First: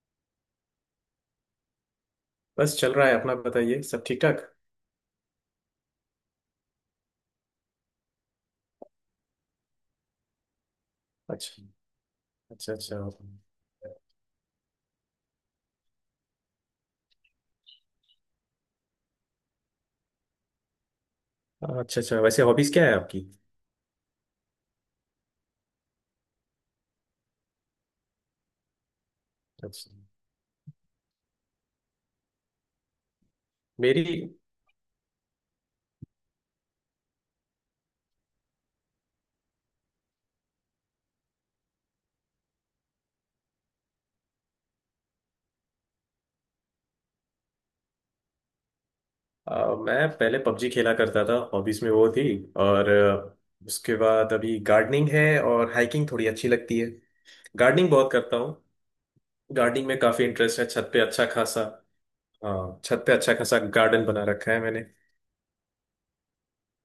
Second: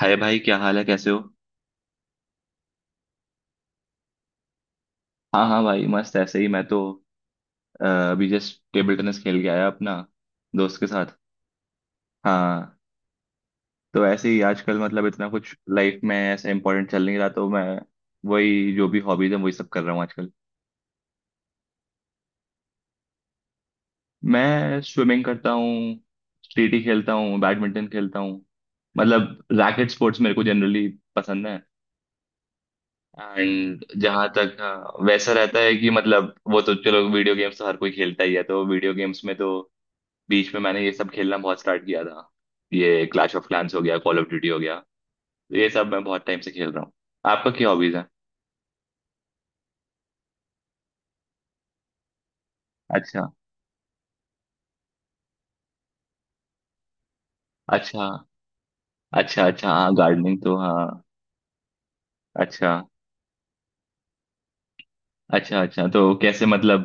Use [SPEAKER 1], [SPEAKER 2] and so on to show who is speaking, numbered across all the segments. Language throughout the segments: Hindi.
[SPEAKER 1] हाय भाई, क्या हाल है? कैसे हो?
[SPEAKER 2] बस चल रहा है। अपना बताइए, सब ठीक ठाक?
[SPEAKER 1] हाँ हाँ भाई, मस्त। ऐसे ही मैं तो अभी जस्ट टेबल टेनिस खेल के आया अपना दोस्त के साथ।
[SPEAKER 2] अच्छा। अच्छा
[SPEAKER 1] हाँ।
[SPEAKER 2] अच्छा।
[SPEAKER 1] तो ऐसे ही आजकल मतलब इतना कुछ लाइफ में ऐसा इंपॉर्टेंट चल नहीं रहा, तो मैं वही जो भी हॉबीज है वही सब कर रहा हूँ आजकल।
[SPEAKER 2] अच्छा। अच्छा, वैसे हॉबीज क्या है आपकी?
[SPEAKER 1] मैं स्विमिंग करता हूँ, स्टेटी खेलता हूँ, बैडमिंटन खेलता हूँ, मतलब रैकेट
[SPEAKER 2] अच्छा।
[SPEAKER 1] स्पोर्ट्स मेरे को जनरली पसंद है। एंड
[SPEAKER 2] मेरी,
[SPEAKER 1] जहाँ तक वैसा रहता है कि मतलब वो तो चलो, वीडियो गेम्स तो हर कोई खेलता ही है, तो वीडियो गेम्स में तो बीच में मैंने ये सब खेलना बहुत स्टार्ट किया था। ये क्लैश ऑफ क्लैंस हो गया, कॉल ऑफ ड्यूटी हो गया, तो ये सब मैं बहुत टाइम से खेल रहा हूँ। आपका क्या हॉबीज है?
[SPEAKER 2] मैं पहले पबजी खेला करता था, हॉबीज में वो थी। और
[SPEAKER 1] अच्छा।
[SPEAKER 2] उसके बाद अभी गार्डनिंग है और हाइकिंग थोड़ी अच्छी लगती है। गार्डनिंग
[SPEAKER 1] अच्छा।
[SPEAKER 2] बहुत करता हूँ।
[SPEAKER 1] अच्छा अच्छा।
[SPEAKER 2] गार्डनिंग
[SPEAKER 1] हाँ,
[SPEAKER 2] में काफी
[SPEAKER 1] गार्डनिंग तो,
[SPEAKER 2] इंटरेस्ट है, छत पे
[SPEAKER 1] हाँ।
[SPEAKER 2] अच्छा खासा।
[SPEAKER 1] अच्छा।
[SPEAKER 2] हाँ, छत पे अच्छा खासा गार्डन बना रखा है मैंने।
[SPEAKER 1] अच्छा अच्छा, तो कैसे मतलब,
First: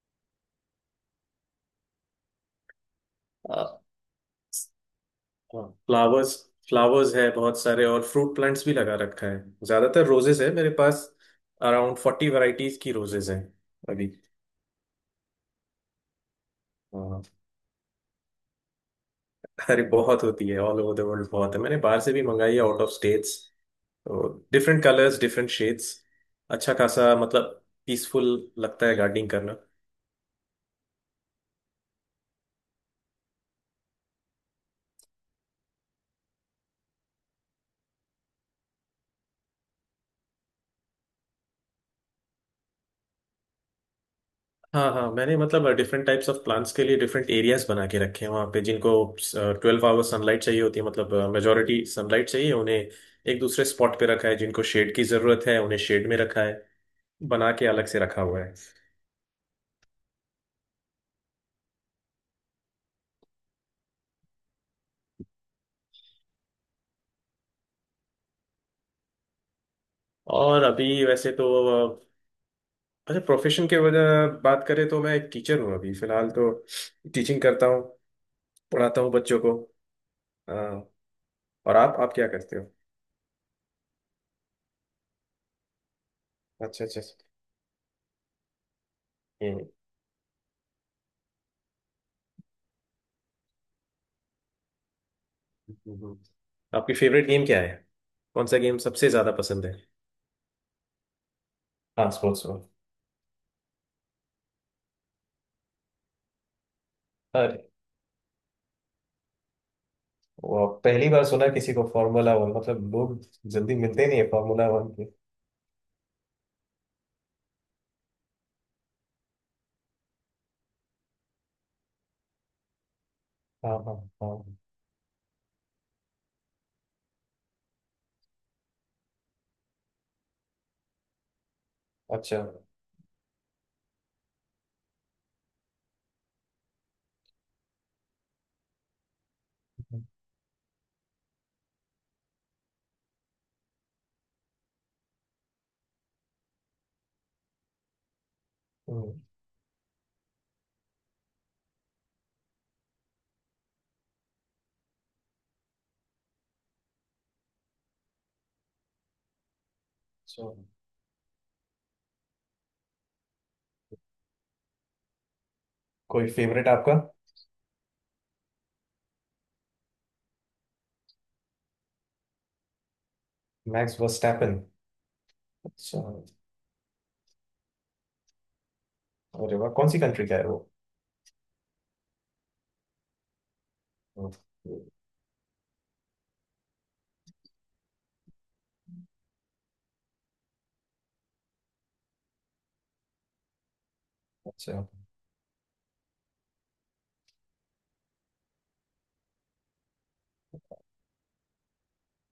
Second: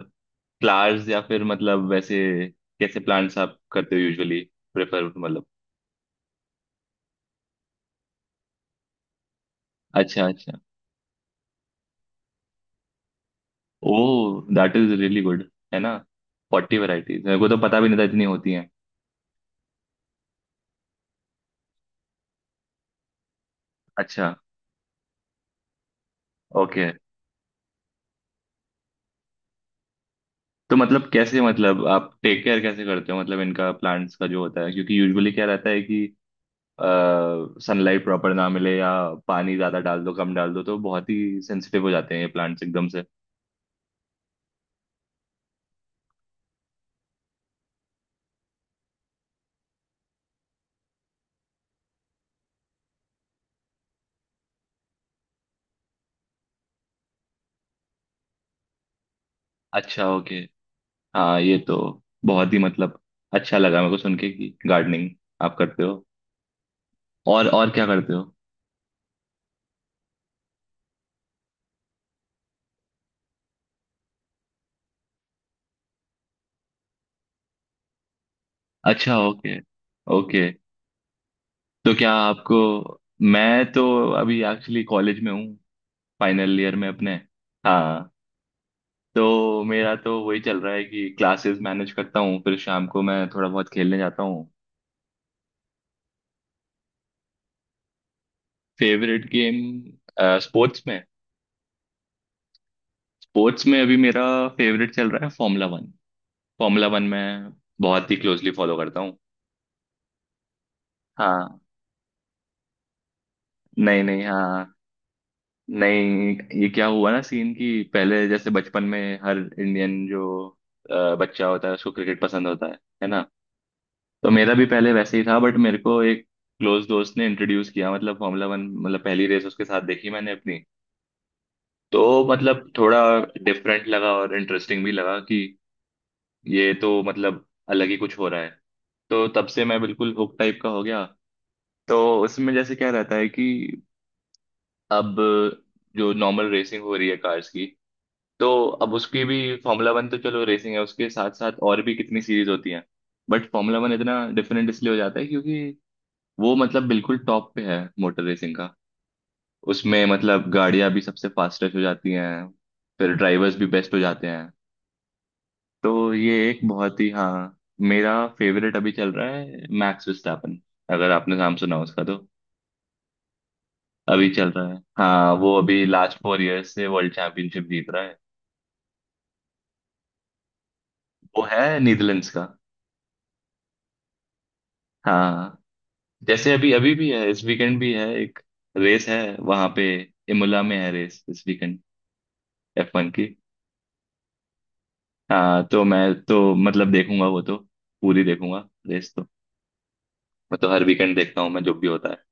[SPEAKER 1] फ्लावर्स या फिर मतलब वैसे कैसे प्लांट्स आप
[SPEAKER 2] अ,
[SPEAKER 1] करते हो यूजुअली प्रेफर, मतलब?
[SPEAKER 2] हाँ, फ्लावर्स। फ्लावर्स है बहुत सारे और फ्रूट प्लांट्स भी लगा रखा है। ज्यादातर
[SPEAKER 1] अच्छा
[SPEAKER 2] रोजेस
[SPEAKER 1] अच्छा।
[SPEAKER 2] है मेरे पास। अराउंड 40 वैरायटीज की रोजेस हैं
[SPEAKER 1] ओ,
[SPEAKER 2] अभी।
[SPEAKER 1] That is really good. है ना? फोर्टी
[SPEAKER 2] हाँ।
[SPEAKER 1] वैरायटीज, मेरे को तो पता भी नहीं था इतनी होती हैं।
[SPEAKER 2] अरे बहुत होती है, ऑल ओवर द वर्ल्ड बहुत है, मैंने बाहर से भी मंगाई है, आउट ऑफ स्टेट्स। तो
[SPEAKER 1] अच्छा।
[SPEAKER 2] Different colours, different shades. अच्छा
[SPEAKER 1] ओके।
[SPEAKER 2] खासा, मतलब पीसफुल लगता है गार्डनिंग करना।
[SPEAKER 1] तो मतलब कैसे मतलब आप टेक केयर कैसे करते हो मतलब इनका, प्लांट्स का जो होता है? क्योंकि यूजुअली क्या रहता है कि सनलाइट प्रॉपर ना मिले, या पानी ज्यादा डाल दो कम डाल दो, तो बहुत ही सेंसिटिव हो जाते हैं ये प्लांट्स एकदम से।
[SPEAKER 2] हाँ हाँ, मैंने मतलब डिफरेंट टाइप्स ऑफ प्लांट्स के लिए डिफरेंट एरियाज बना के रखे हैं। वहाँ पे जिनको 12 आवर्स सनलाइट चाहिए होती है, मतलब मेजोरिटी सनलाइट चाहिए उन्हें, एक दूसरे स्पॉट पे रखा है। जिनको शेड की जरूरत है उन्हें शेड में रखा है, बना के अलग से रखा हुआ है।
[SPEAKER 1] अच्छा, ओके। हाँ ये तो बहुत ही मतलब अच्छा लगा मेरे को सुन के कि गार्डनिंग आप करते हो। और क्या करते हो?
[SPEAKER 2] और अभी वैसे तो, अ, अच्छा, प्रोफेशन के वजह बात करें तो मैं एक टीचर हूँ अभी फिलहाल तो। टीचिंग करता हूँ, पढ़ाता हूँ
[SPEAKER 1] अच्छा।
[SPEAKER 2] बच्चों को।
[SPEAKER 1] ओके। ओके,
[SPEAKER 2] और
[SPEAKER 1] तो
[SPEAKER 2] आप,
[SPEAKER 1] क्या
[SPEAKER 2] क्या करते
[SPEAKER 1] आपको?
[SPEAKER 2] हो?
[SPEAKER 1] मैं तो अभी एक्चुअली कॉलेज में हूँ, फाइनल ईयर
[SPEAKER 2] अच्छा
[SPEAKER 1] में
[SPEAKER 2] अच्छा
[SPEAKER 1] अपने।
[SPEAKER 2] अच्छा।
[SPEAKER 1] हाँ, तो
[SPEAKER 2] हम्म।
[SPEAKER 1] मेरा तो वही चल रहा है कि क्लासेस मैनेज करता हूँ, फिर शाम को मैं थोड़ा बहुत खेलने जाता हूँ।
[SPEAKER 2] हम्म। हम्म। आपकी फेवरेट गेम क्या है? कौन सा गेम सबसे
[SPEAKER 1] फेवरेट
[SPEAKER 2] ज्यादा पसंद है?
[SPEAKER 1] गेम, स्पोर्ट्स में?
[SPEAKER 2] हाँ, स्पोर्ट्स में।
[SPEAKER 1] स्पोर्ट्स में अभी मेरा फेवरेट चल रहा है फॉर्मूला वन। फॉर्मूला वन मैं
[SPEAKER 2] अरे,
[SPEAKER 1] बहुत ही क्लोजली फॉलो करता हूँ।
[SPEAKER 2] वो पहली बार सुना
[SPEAKER 1] हाँ।
[SPEAKER 2] किसी को फार्मूला वन, मतलब लोग जल्दी मिलते
[SPEAKER 1] नहीं
[SPEAKER 2] ही नहीं
[SPEAKER 1] नहीं,
[SPEAKER 2] है
[SPEAKER 1] हाँ।
[SPEAKER 2] फार्मूला वन के।
[SPEAKER 1] नहीं, ये क्या हुआ ना, सीन कि पहले जैसे बचपन में हर इंडियन जो बच्चा होता है उसको क्रिकेट पसंद होता है ना?
[SPEAKER 2] हाँ हाँ
[SPEAKER 1] तो
[SPEAKER 2] हाँ।
[SPEAKER 1] मेरा भी पहले वैसे ही था, बट मेरे को एक क्लोज दोस्त ने इंट्रोड्यूस किया, मतलब फॉर्मूला वन, मतलब पहली रेस उसके साथ देखी मैंने अपनी। तो
[SPEAKER 2] अच्छा।
[SPEAKER 1] मतलब थोड़ा डिफरेंट लगा और इंटरेस्टिंग भी लगा कि ये तो मतलब अलग ही कुछ हो रहा है। तो तब से मैं बिल्कुल हुक टाइप का हो गया। तो उसमें जैसे क्या रहता है कि अब जो नॉर्मल रेसिंग हो रही है कार्स की, तो अब
[SPEAKER 2] हम्म।
[SPEAKER 1] उसकी भी, फॉर्मूला वन तो चलो रेसिंग है, उसके साथ साथ और भी कितनी सीरीज होती हैं, बट फॉर्मूला वन इतना डिफरेंट इसलिए हो जाता है क्योंकि वो मतलब बिल्कुल टॉप पे है मोटर रेसिंग का। उसमें मतलब
[SPEAKER 2] So,
[SPEAKER 1] गाड़ियां भी सबसे फास्टेस्ट हो जाती हैं, फिर ड्राइवर्स भी बेस्ट हो जाते हैं। तो
[SPEAKER 2] कोई
[SPEAKER 1] ये एक
[SPEAKER 2] फेवरेट आपका?
[SPEAKER 1] बहुत ही, हाँ। मेरा फेवरेट अभी चल रहा है मैक्स विस्टापन, अगर आपने नाम सुना उसका तो।
[SPEAKER 2] मैक्स
[SPEAKER 1] अभी चल
[SPEAKER 2] वर्स्टैपन।
[SPEAKER 1] रहा है, हाँ, वो अभी
[SPEAKER 2] अच्छा।
[SPEAKER 1] लास्ट फोर इयर्स से वर्ल्ड चैंपियनशिप जीत रहा है।
[SPEAKER 2] अरे वाह, कौन सी कंट्री का है वो?
[SPEAKER 1] वो है नीदरलैंड्स का। हाँ। जैसे अभी अभी भी है, इस वीकेंड भी है एक रेस, है वहां पे। इमोला में है रेस इस वीकेंड, एफ वन की।
[SPEAKER 2] अच्छा।
[SPEAKER 1] हाँ, तो मैं, तो मतलब देखूंगा वो तो, पूरी देखूंगा रेस तो। मैं तो हर वीकेंड देखता हूँ मैं, जो भी होता है।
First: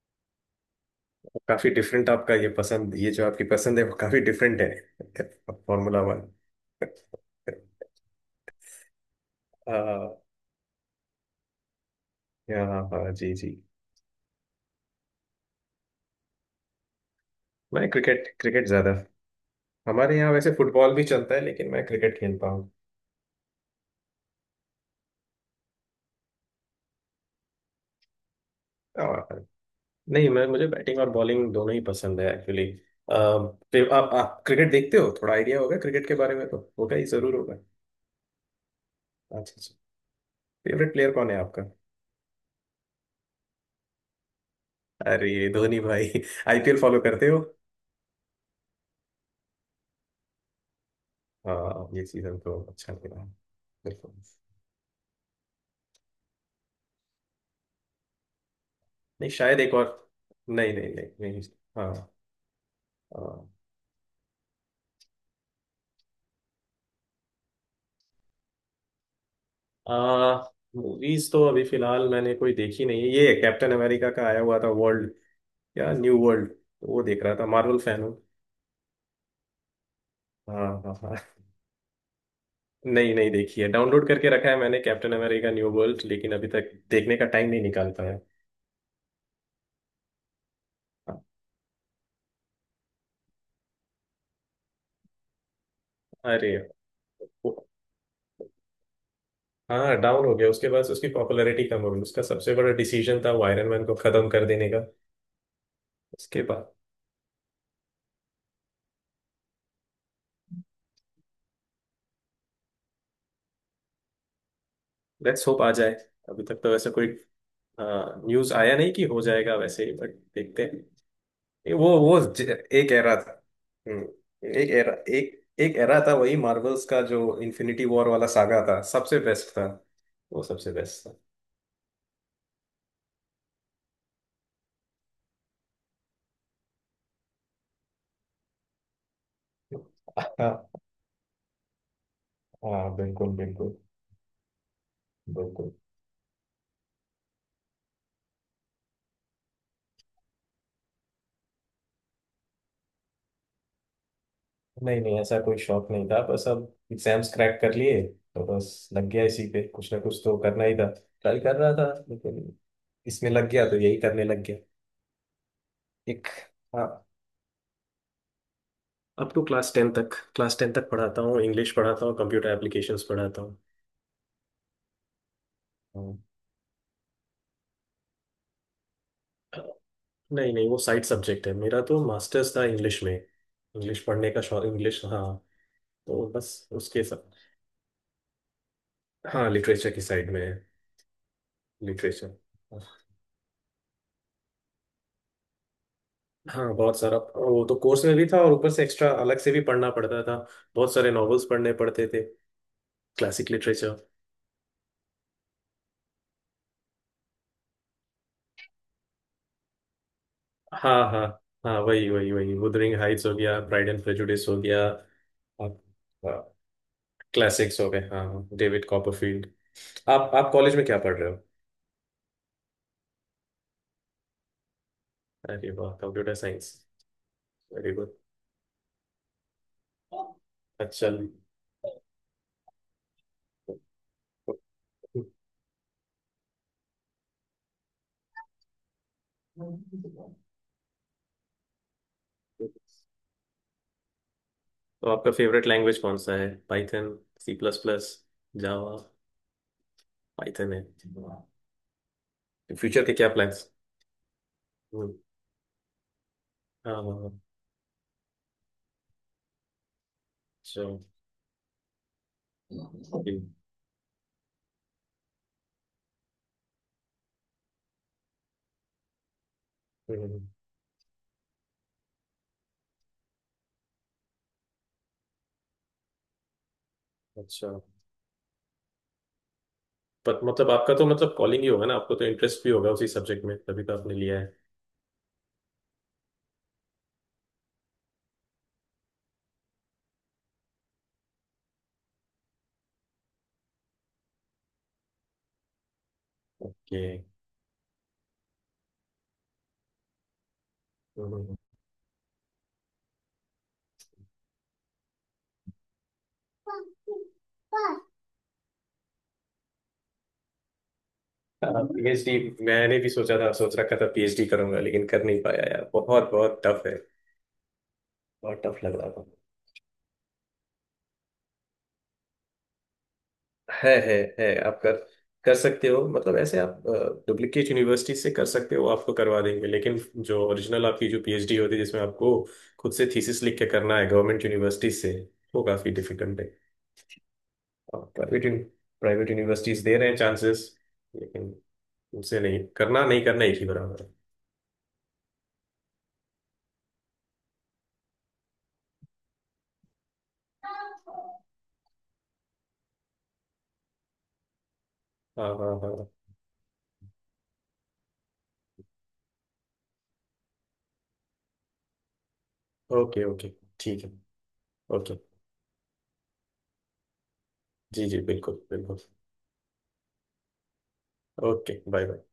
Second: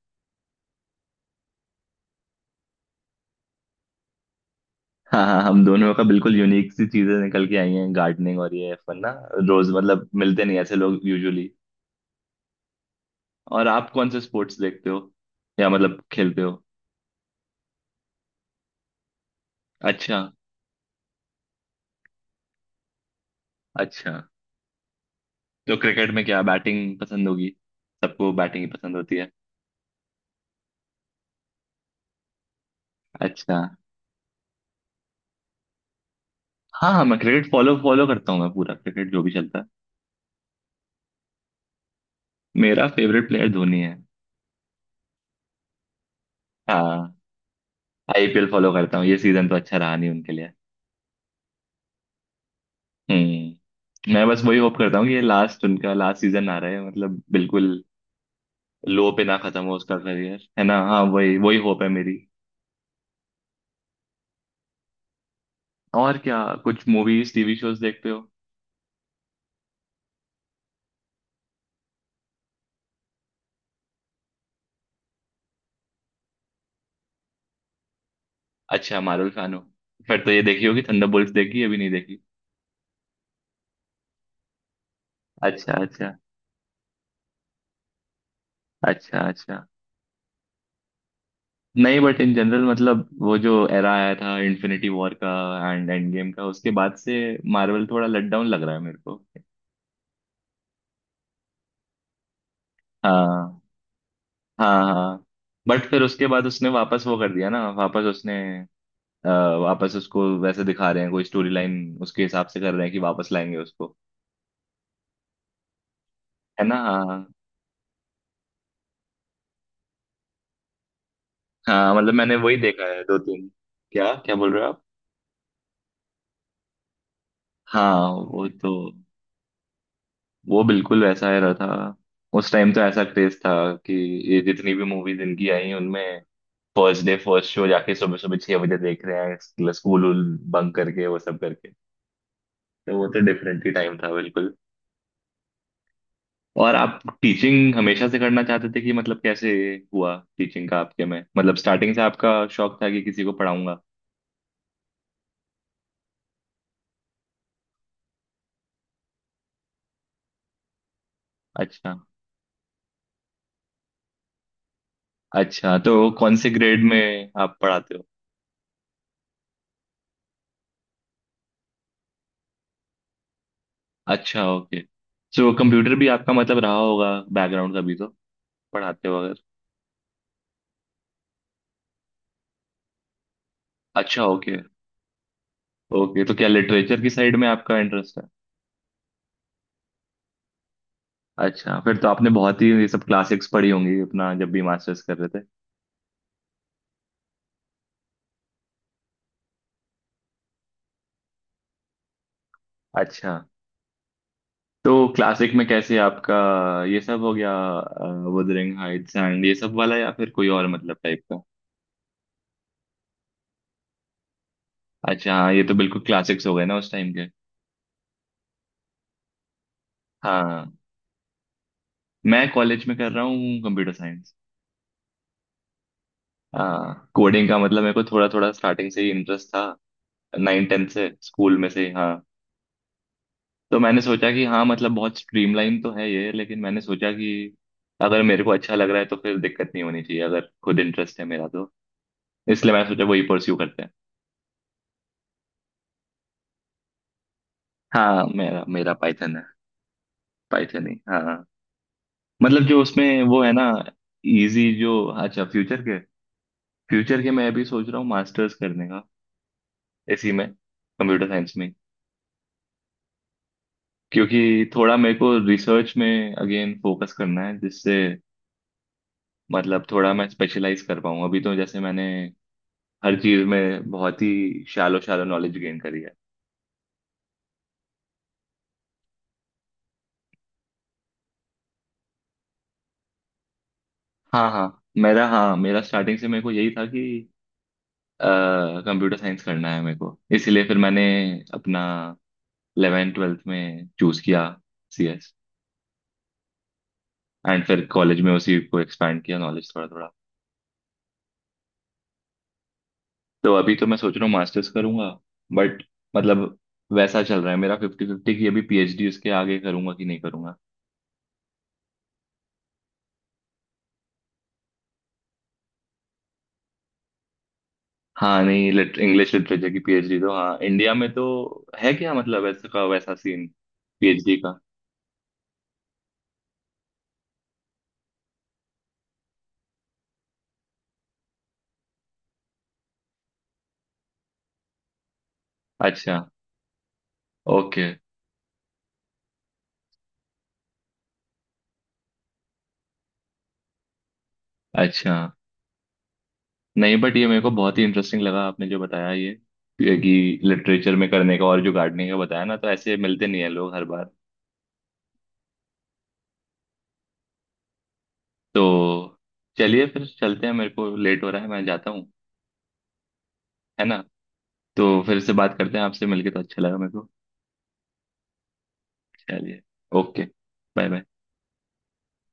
[SPEAKER 2] काफी डिफरेंट आपका ये पसंद, ये जो आपकी पसंद है वो काफी डिफरेंट है।
[SPEAKER 1] हाँ हाँ, हम दोनों
[SPEAKER 2] फार्मूला
[SPEAKER 1] का
[SPEAKER 2] वन।
[SPEAKER 1] बिल्कुल यूनिक सी चीजें निकल के आई हैं, गार्डनिंग और ये F1 ना। रोज मतलब मिलते नहीं ऐसे लोग यूजुअली।
[SPEAKER 2] या हाँ हाँ, जी जी।
[SPEAKER 1] और आप कौन से स्पोर्ट्स देखते हो या मतलब खेलते हो?
[SPEAKER 2] मैं क्रिकेट, ज्यादा
[SPEAKER 1] अच्छा।
[SPEAKER 2] हमारे यहाँ वैसे फुटबॉल भी चलता है, लेकिन मैं क्रिकेट खेलता हूँ।
[SPEAKER 1] अच्छा, तो क्रिकेट में क्या बैटिंग पसंद होगी? सबको बैटिंग ही पसंद होती है।
[SPEAKER 2] और नहीं, मैं मुझे बैटिंग और बॉलिंग दोनों ही पसंद है एक्चुअली।
[SPEAKER 1] अच्छा।
[SPEAKER 2] आप क्रिकेट देखते हो? थोड़ा आइडिया होगा क्रिकेट के बारे में, तो
[SPEAKER 1] हाँ
[SPEAKER 2] होगा
[SPEAKER 1] हाँ,
[SPEAKER 2] ही,
[SPEAKER 1] मैं
[SPEAKER 2] जरूर
[SPEAKER 1] क्रिकेट
[SPEAKER 2] होगा।
[SPEAKER 1] फॉलो फॉलो करता हूँ, मैं पूरा क्रिकेट जो भी
[SPEAKER 2] अच्छा
[SPEAKER 1] चलता है।
[SPEAKER 2] अच्छा। फेवरेट प्लेयर कौन है आपका?
[SPEAKER 1] मेरा फेवरेट प्लेयर धोनी है।
[SPEAKER 2] अरे धोनी भाई। आईपीएल फॉलो
[SPEAKER 1] हाँ,
[SPEAKER 2] करते हो?
[SPEAKER 1] आईपीएल फॉलो करता हूँ, ये सीजन तो अच्छा रहा नहीं उनके लिए।
[SPEAKER 2] हाँ, ये सीजन तो अच्छा लग रहा है।
[SPEAKER 1] हम्म।
[SPEAKER 2] बिल्कुल।
[SPEAKER 1] मैं बस वही होप करता हूँ कि ये लास्ट, उनका लास्ट सीजन आ रहा है, मतलब बिल्कुल लो पे
[SPEAKER 2] नहीं,
[SPEAKER 1] ना खत्म
[SPEAKER 2] शायद
[SPEAKER 1] हो
[SPEAKER 2] एक और।
[SPEAKER 1] उसका करियर, है
[SPEAKER 2] नहीं
[SPEAKER 1] ना,
[SPEAKER 2] नहीं
[SPEAKER 1] हाँ
[SPEAKER 2] नहीं
[SPEAKER 1] वही
[SPEAKER 2] नहीं
[SPEAKER 1] वही होप है
[SPEAKER 2] हाँ।
[SPEAKER 1] मेरी।
[SPEAKER 2] हाँ।
[SPEAKER 1] और क्या, कुछ मूवीज टीवी शोज देखते हो?
[SPEAKER 2] आ, मूवीज तो अभी फिलहाल मैंने कोई देखी नहीं है। ये कैप्टन अमेरिका का आया हुआ था, वर्ल्ड या न्यू वर्ल्ड, वो देख रहा था। मार्वल फैन हूँ।
[SPEAKER 1] अच्छा, मार्वल फैन हो? फिर तो ये देखी
[SPEAKER 2] हाँ
[SPEAKER 1] होगी
[SPEAKER 2] हाँ हाँ।
[SPEAKER 1] थंडरबोल्ट्स, देखी अभी नहीं देखी?
[SPEAKER 2] नहीं, नहीं देखी है। डाउनलोड करके रखा है मैंने कैप्टन अमेरिका न्यू
[SPEAKER 1] अच्छा
[SPEAKER 2] वर्ल्ड,
[SPEAKER 1] अच्छा।
[SPEAKER 2] लेकिन अभी तक देखने का टाइम नहीं निकाल पाया।
[SPEAKER 1] अच्छा अच्छा। नहीं बट इन जनरल मतलब वो जो एरा आया था इन्फिनिटी वॉर का, एंड एंड गेम का,
[SPEAKER 2] अरे
[SPEAKER 1] उसके बाद से
[SPEAKER 2] वो-
[SPEAKER 1] मार्वल थोड़ा लट डाउन लग रहा है मेरे को।
[SPEAKER 2] हाँ डाउन हो गया उसके बाद, उसकी पॉपुलैरिटी कम हो गई। उसका सबसे बड़ा डिसीजन था वो
[SPEAKER 1] हाँ
[SPEAKER 2] आयरन मैन को खत्म कर देने का।
[SPEAKER 1] हाँ हाँ। बट फिर उसके
[SPEAKER 2] उसके
[SPEAKER 1] बाद उसने
[SPEAKER 2] बाद
[SPEAKER 1] वापस वो कर दिया ना, वापस उसने अ, वापस उसको वैसे दिखा रहे हैं कोई स्टोरी लाइन, उसके हिसाब से कर रहे हैं कि वापस लाएंगे उसको।
[SPEAKER 2] लेट्स होप आ जाए। अभी तक
[SPEAKER 1] है
[SPEAKER 2] तो
[SPEAKER 1] ना?
[SPEAKER 2] वैसे
[SPEAKER 1] हाँ
[SPEAKER 2] कोई
[SPEAKER 1] हाँ
[SPEAKER 2] न्यूज आया नहीं कि हो जाएगा वैसे ही, बट देखते हैं। ये
[SPEAKER 1] हाँ, मतलब मैंने वही देखा
[SPEAKER 2] एक
[SPEAKER 1] है
[SPEAKER 2] एरा
[SPEAKER 1] दो
[SPEAKER 2] था।
[SPEAKER 1] तीन,
[SPEAKER 2] हम्म,
[SPEAKER 1] क्या क्या बोल रहे हो
[SPEAKER 2] एक
[SPEAKER 1] आप?
[SPEAKER 2] एरा, एक एक एरा था, वही मार्वल्स का जो इन्फिनिटी वॉर
[SPEAKER 1] हाँ
[SPEAKER 2] वाला
[SPEAKER 1] वो
[SPEAKER 2] सागा
[SPEAKER 1] तो,
[SPEAKER 2] था, सबसे बेस्ट था। वो
[SPEAKER 1] वो
[SPEAKER 2] सबसे
[SPEAKER 1] बिल्कुल
[SPEAKER 2] बेस्ट था।
[SPEAKER 1] वैसा ही रहा था। उस टाइम तो ऐसा क्रेज था कि ये जितनी भी मूवीज इनकी आई उनमें फर्स्ट डे फर्स्ट शो जाके सुबह सुबह छह बजे देख रहे हैं, स्कूल
[SPEAKER 2] हाँ
[SPEAKER 1] बंक करके, वो सब करके।
[SPEAKER 2] हाँ।
[SPEAKER 1] तो वो तो
[SPEAKER 2] बिल्कुल
[SPEAKER 1] डिफरेंट ही
[SPEAKER 2] बिल्कुल।
[SPEAKER 1] टाइम था बिल्कुल।
[SPEAKER 2] बिल्कुल।
[SPEAKER 1] और आप टीचिंग हमेशा से करना चाहते थे कि मतलब कैसे हुआ टीचिंग का आपके में, मतलब स्टार्टिंग से आपका शौक था कि किसी को पढ़ाऊंगा?
[SPEAKER 2] नहीं नहीं, ऐसा कोई शौक नहीं था, बस अब एग्जाम्स क्रैक कर लिए तो बस लग गया इसी पे। कुछ ना कुछ तो करना ही था, ट्राई कर रहा था,
[SPEAKER 1] अच्छा।
[SPEAKER 2] लेकिन इसमें लग गया तो यही करने लग गया।
[SPEAKER 1] अच्छा, तो
[SPEAKER 2] एक,
[SPEAKER 1] कौन से ग्रेड
[SPEAKER 2] हाँ,
[SPEAKER 1] में आप पढ़ाते हो?
[SPEAKER 2] अप टू क्लास 10 तक। क्लास टेन तक पढ़ाता हूँ। इंग्लिश पढ़ाता हूँ, कंप्यूटर एप्लीकेशंस पढ़ाता हूँ।
[SPEAKER 1] अच्छा, ओके। सो कंप्यूटर भी आपका मतलब रहा होगा बैकग्राउंड का भी, तो पढ़ाते हो अगर।
[SPEAKER 2] हाँ। नहीं नहीं, वो साइड सब्जेक्ट है। मेरा तो मास्टर्स था इंग्लिश में, इंग्लिश
[SPEAKER 1] अच्छा,
[SPEAKER 2] पढ़ने का
[SPEAKER 1] ओके।
[SPEAKER 2] शौक, इंग्लिश, हाँ।
[SPEAKER 1] ओके,
[SPEAKER 2] तो
[SPEAKER 1] तो क्या
[SPEAKER 2] बस
[SPEAKER 1] लिटरेचर
[SPEAKER 2] उसके
[SPEAKER 1] की
[SPEAKER 2] सब,
[SPEAKER 1] साइड में आपका इंटरेस्ट है?
[SPEAKER 2] हाँ लिटरेचर की साइड में है।
[SPEAKER 1] अच्छा, फिर तो
[SPEAKER 2] लिटरेचर,
[SPEAKER 1] आपने बहुत ही ये सब क्लासिक्स पढ़ी होंगी अपना जब भी मास्टर्स कर रहे थे।
[SPEAKER 2] हाँ बहुत सारा। वो तो कोर्स में भी था और ऊपर से एक्स्ट्रा अलग से भी पढ़ना पड़ता था, बहुत सारे नॉवेल्स पढ़ने पड़ते थे।
[SPEAKER 1] अच्छा,
[SPEAKER 2] क्लासिक लिटरेचर।
[SPEAKER 1] तो क्लासिक में कैसे आपका ये सब हो गया, wuthering heights एंड ये सब वाला या फिर कोई और मतलब
[SPEAKER 2] हाँ
[SPEAKER 1] टाइप
[SPEAKER 2] हाँ
[SPEAKER 1] का?
[SPEAKER 2] हाँ, वही वही वही wuthering हाइट्स हो गया, प्राइड एंड प्रेजुडिस हो गया।
[SPEAKER 1] अच्छा हाँ, ये तो
[SPEAKER 2] आप,
[SPEAKER 1] बिल्कुल क्लासिक्स हो गए ना उस टाइम के।
[SPEAKER 2] क्लासिक्स हो गए, हाँ, डेविड कॉपरफील्ड। आप
[SPEAKER 1] हाँ,
[SPEAKER 2] कॉलेज में क्या पढ़ रहे हो?
[SPEAKER 1] मैं कॉलेज में कर रहा हूँ कंप्यूटर साइंस।
[SPEAKER 2] अरे वाह, कंप्यूटर साइंस!
[SPEAKER 1] हाँ, कोडिंग का मतलब मेरे
[SPEAKER 2] वेरी
[SPEAKER 1] को
[SPEAKER 2] गुड।
[SPEAKER 1] थोड़ा थोड़ा स्टार्टिंग से ही इंटरेस्ट था, नाइन टेंथ
[SPEAKER 2] अच्छा।
[SPEAKER 1] से, स्कूल में से। हाँ, तो मैंने सोचा कि हाँ मतलब बहुत स्ट्रीमलाइन तो है ये, लेकिन मैंने सोचा कि अगर मेरे को अच्छा लग रहा है तो फिर दिक्कत नहीं होनी चाहिए अगर खुद इंटरेस्ट है मेरा तो। इसलिए मैंने सोचा वही परस्यू करते हैं।
[SPEAKER 2] तो आपका फेवरेट लैंग्वेज कौन सा है? पाइथन? C plus plus?
[SPEAKER 1] हाँ, मेरा मेरा
[SPEAKER 2] जावा?
[SPEAKER 1] पाइथन है,
[SPEAKER 2] पाइथन है।
[SPEAKER 1] पाइथन ही, हाँ हाँ। मतलब जो
[SPEAKER 2] फ्यूचर के
[SPEAKER 1] उसमें
[SPEAKER 2] क्या
[SPEAKER 1] वो है ना,
[SPEAKER 2] प्लान्स?
[SPEAKER 1] इजी जो।
[SPEAKER 2] हाँ।
[SPEAKER 1] अच्छा, फ्यूचर के?
[SPEAKER 2] हाँ,
[SPEAKER 1] फ्यूचर के
[SPEAKER 2] हाँ।
[SPEAKER 1] मैं भी सोच रहा हूँ मास्टर्स करने का, इसी में
[SPEAKER 2] अच्छा।
[SPEAKER 1] कंप्यूटर साइंस में।
[SPEAKER 2] जी।
[SPEAKER 1] क्योंकि थोड़ा मेरे को रिसर्च में अगेन फोकस करना है जिससे मतलब थोड़ा मैं
[SPEAKER 2] हम्म।
[SPEAKER 1] स्पेशलाइज कर पाऊँ। अभी तो जैसे मैंने हर चीज में बहुत ही शैलो शैलो नॉलेज गेन करी है।
[SPEAKER 2] अच्छा। पर मतलब आपका तो मतलब कॉलिंग ही होगा ना आपको, तो इंटरेस्ट भी होगा उसी सब्जेक्ट में, तभी तो आपने लिया
[SPEAKER 1] हाँ
[SPEAKER 2] है।
[SPEAKER 1] हाँ, मेरा, हाँ मेरा स्टार्टिंग से मेरे को यही था कि कंप्यूटर साइंस करना है मेरे को, इसलिए फिर मैंने अपना इलेवेंथ ट्वेल्थ में चूज किया सीएस।
[SPEAKER 2] ओके।
[SPEAKER 1] एंड फिर कॉलेज में उसी को एक्सपैंड किया नॉलेज थोड़ा थोड़ा। तो अभी तो मैं सोच रहा हूँ मास्टर्स करूंगा, बट मतलब वैसा चल रहा है मेरा फिफ्टी फिफ्टी की अभी, पीएचडी उसके आगे करूंगा कि नहीं करूंगा।
[SPEAKER 2] पीएचडी, मैंने भी सोचा था, सोच रखा था पीएचडी करूंगा, लेकिन कर नहीं पाया यार, बहुत बहुत टफ है।
[SPEAKER 1] हाँ
[SPEAKER 2] बहुत
[SPEAKER 1] नहीं,
[SPEAKER 2] टफ लग रहा था।
[SPEAKER 1] इंग्लिश लिटरेचर की पीएचडी तो, हाँ इंडिया में तो है क्या मतलब ऐसा का वैसा सीन,
[SPEAKER 2] है
[SPEAKER 1] पीएचडी
[SPEAKER 2] है
[SPEAKER 1] का?
[SPEAKER 2] आप कर कर सकते हो, मतलब ऐसे आप डुप्लीकेट यूनिवर्सिटी से कर सकते हो, आपको करवा देंगे। लेकिन जो ओरिजिनल आपकी जो पीएचडी होती है, जिसमें आपको खुद से थीसिस लिख के करना है, गवर्नमेंट यूनिवर्सिटी से, वो काफ़ी
[SPEAKER 1] अच्छा,
[SPEAKER 2] डिफिकल्ट है।
[SPEAKER 1] ओके।
[SPEAKER 2] प्राइवेट प्राइवेट यूनिवर्सिटीज दे रहे हैं चांसेस, लेकिन उनसे नहीं करना, नहीं करना, एक ही बराबर है।
[SPEAKER 1] अच्छा नहीं, बट ये मेरे को बहुत ही इंटरेस्टिंग लगा आपने जो बताया ये, कि लिटरेचर में करने का और जो गार्डनिंग का बताया ना, तो ऐसे मिलते नहीं है लोग हर बार।
[SPEAKER 2] हाँ हाँ हाँ।
[SPEAKER 1] तो चलिए फिर चलते हैं, मेरे को लेट हो रहा है, मैं जाता हूँ।
[SPEAKER 2] Okay okay.
[SPEAKER 1] है ना?
[SPEAKER 2] ठीक है।
[SPEAKER 1] तो
[SPEAKER 2] ओके।
[SPEAKER 1] फिर से बात करते हैं, आपसे मिलके तो अच्छा लगा मेरे को।
[SPEAKER 2] जी जी, बिल्कुल बिल्कुल।
[SPEAKER 1] चलिए, okay, bye bye.
[SPEAKER 2] Okay, bye bye.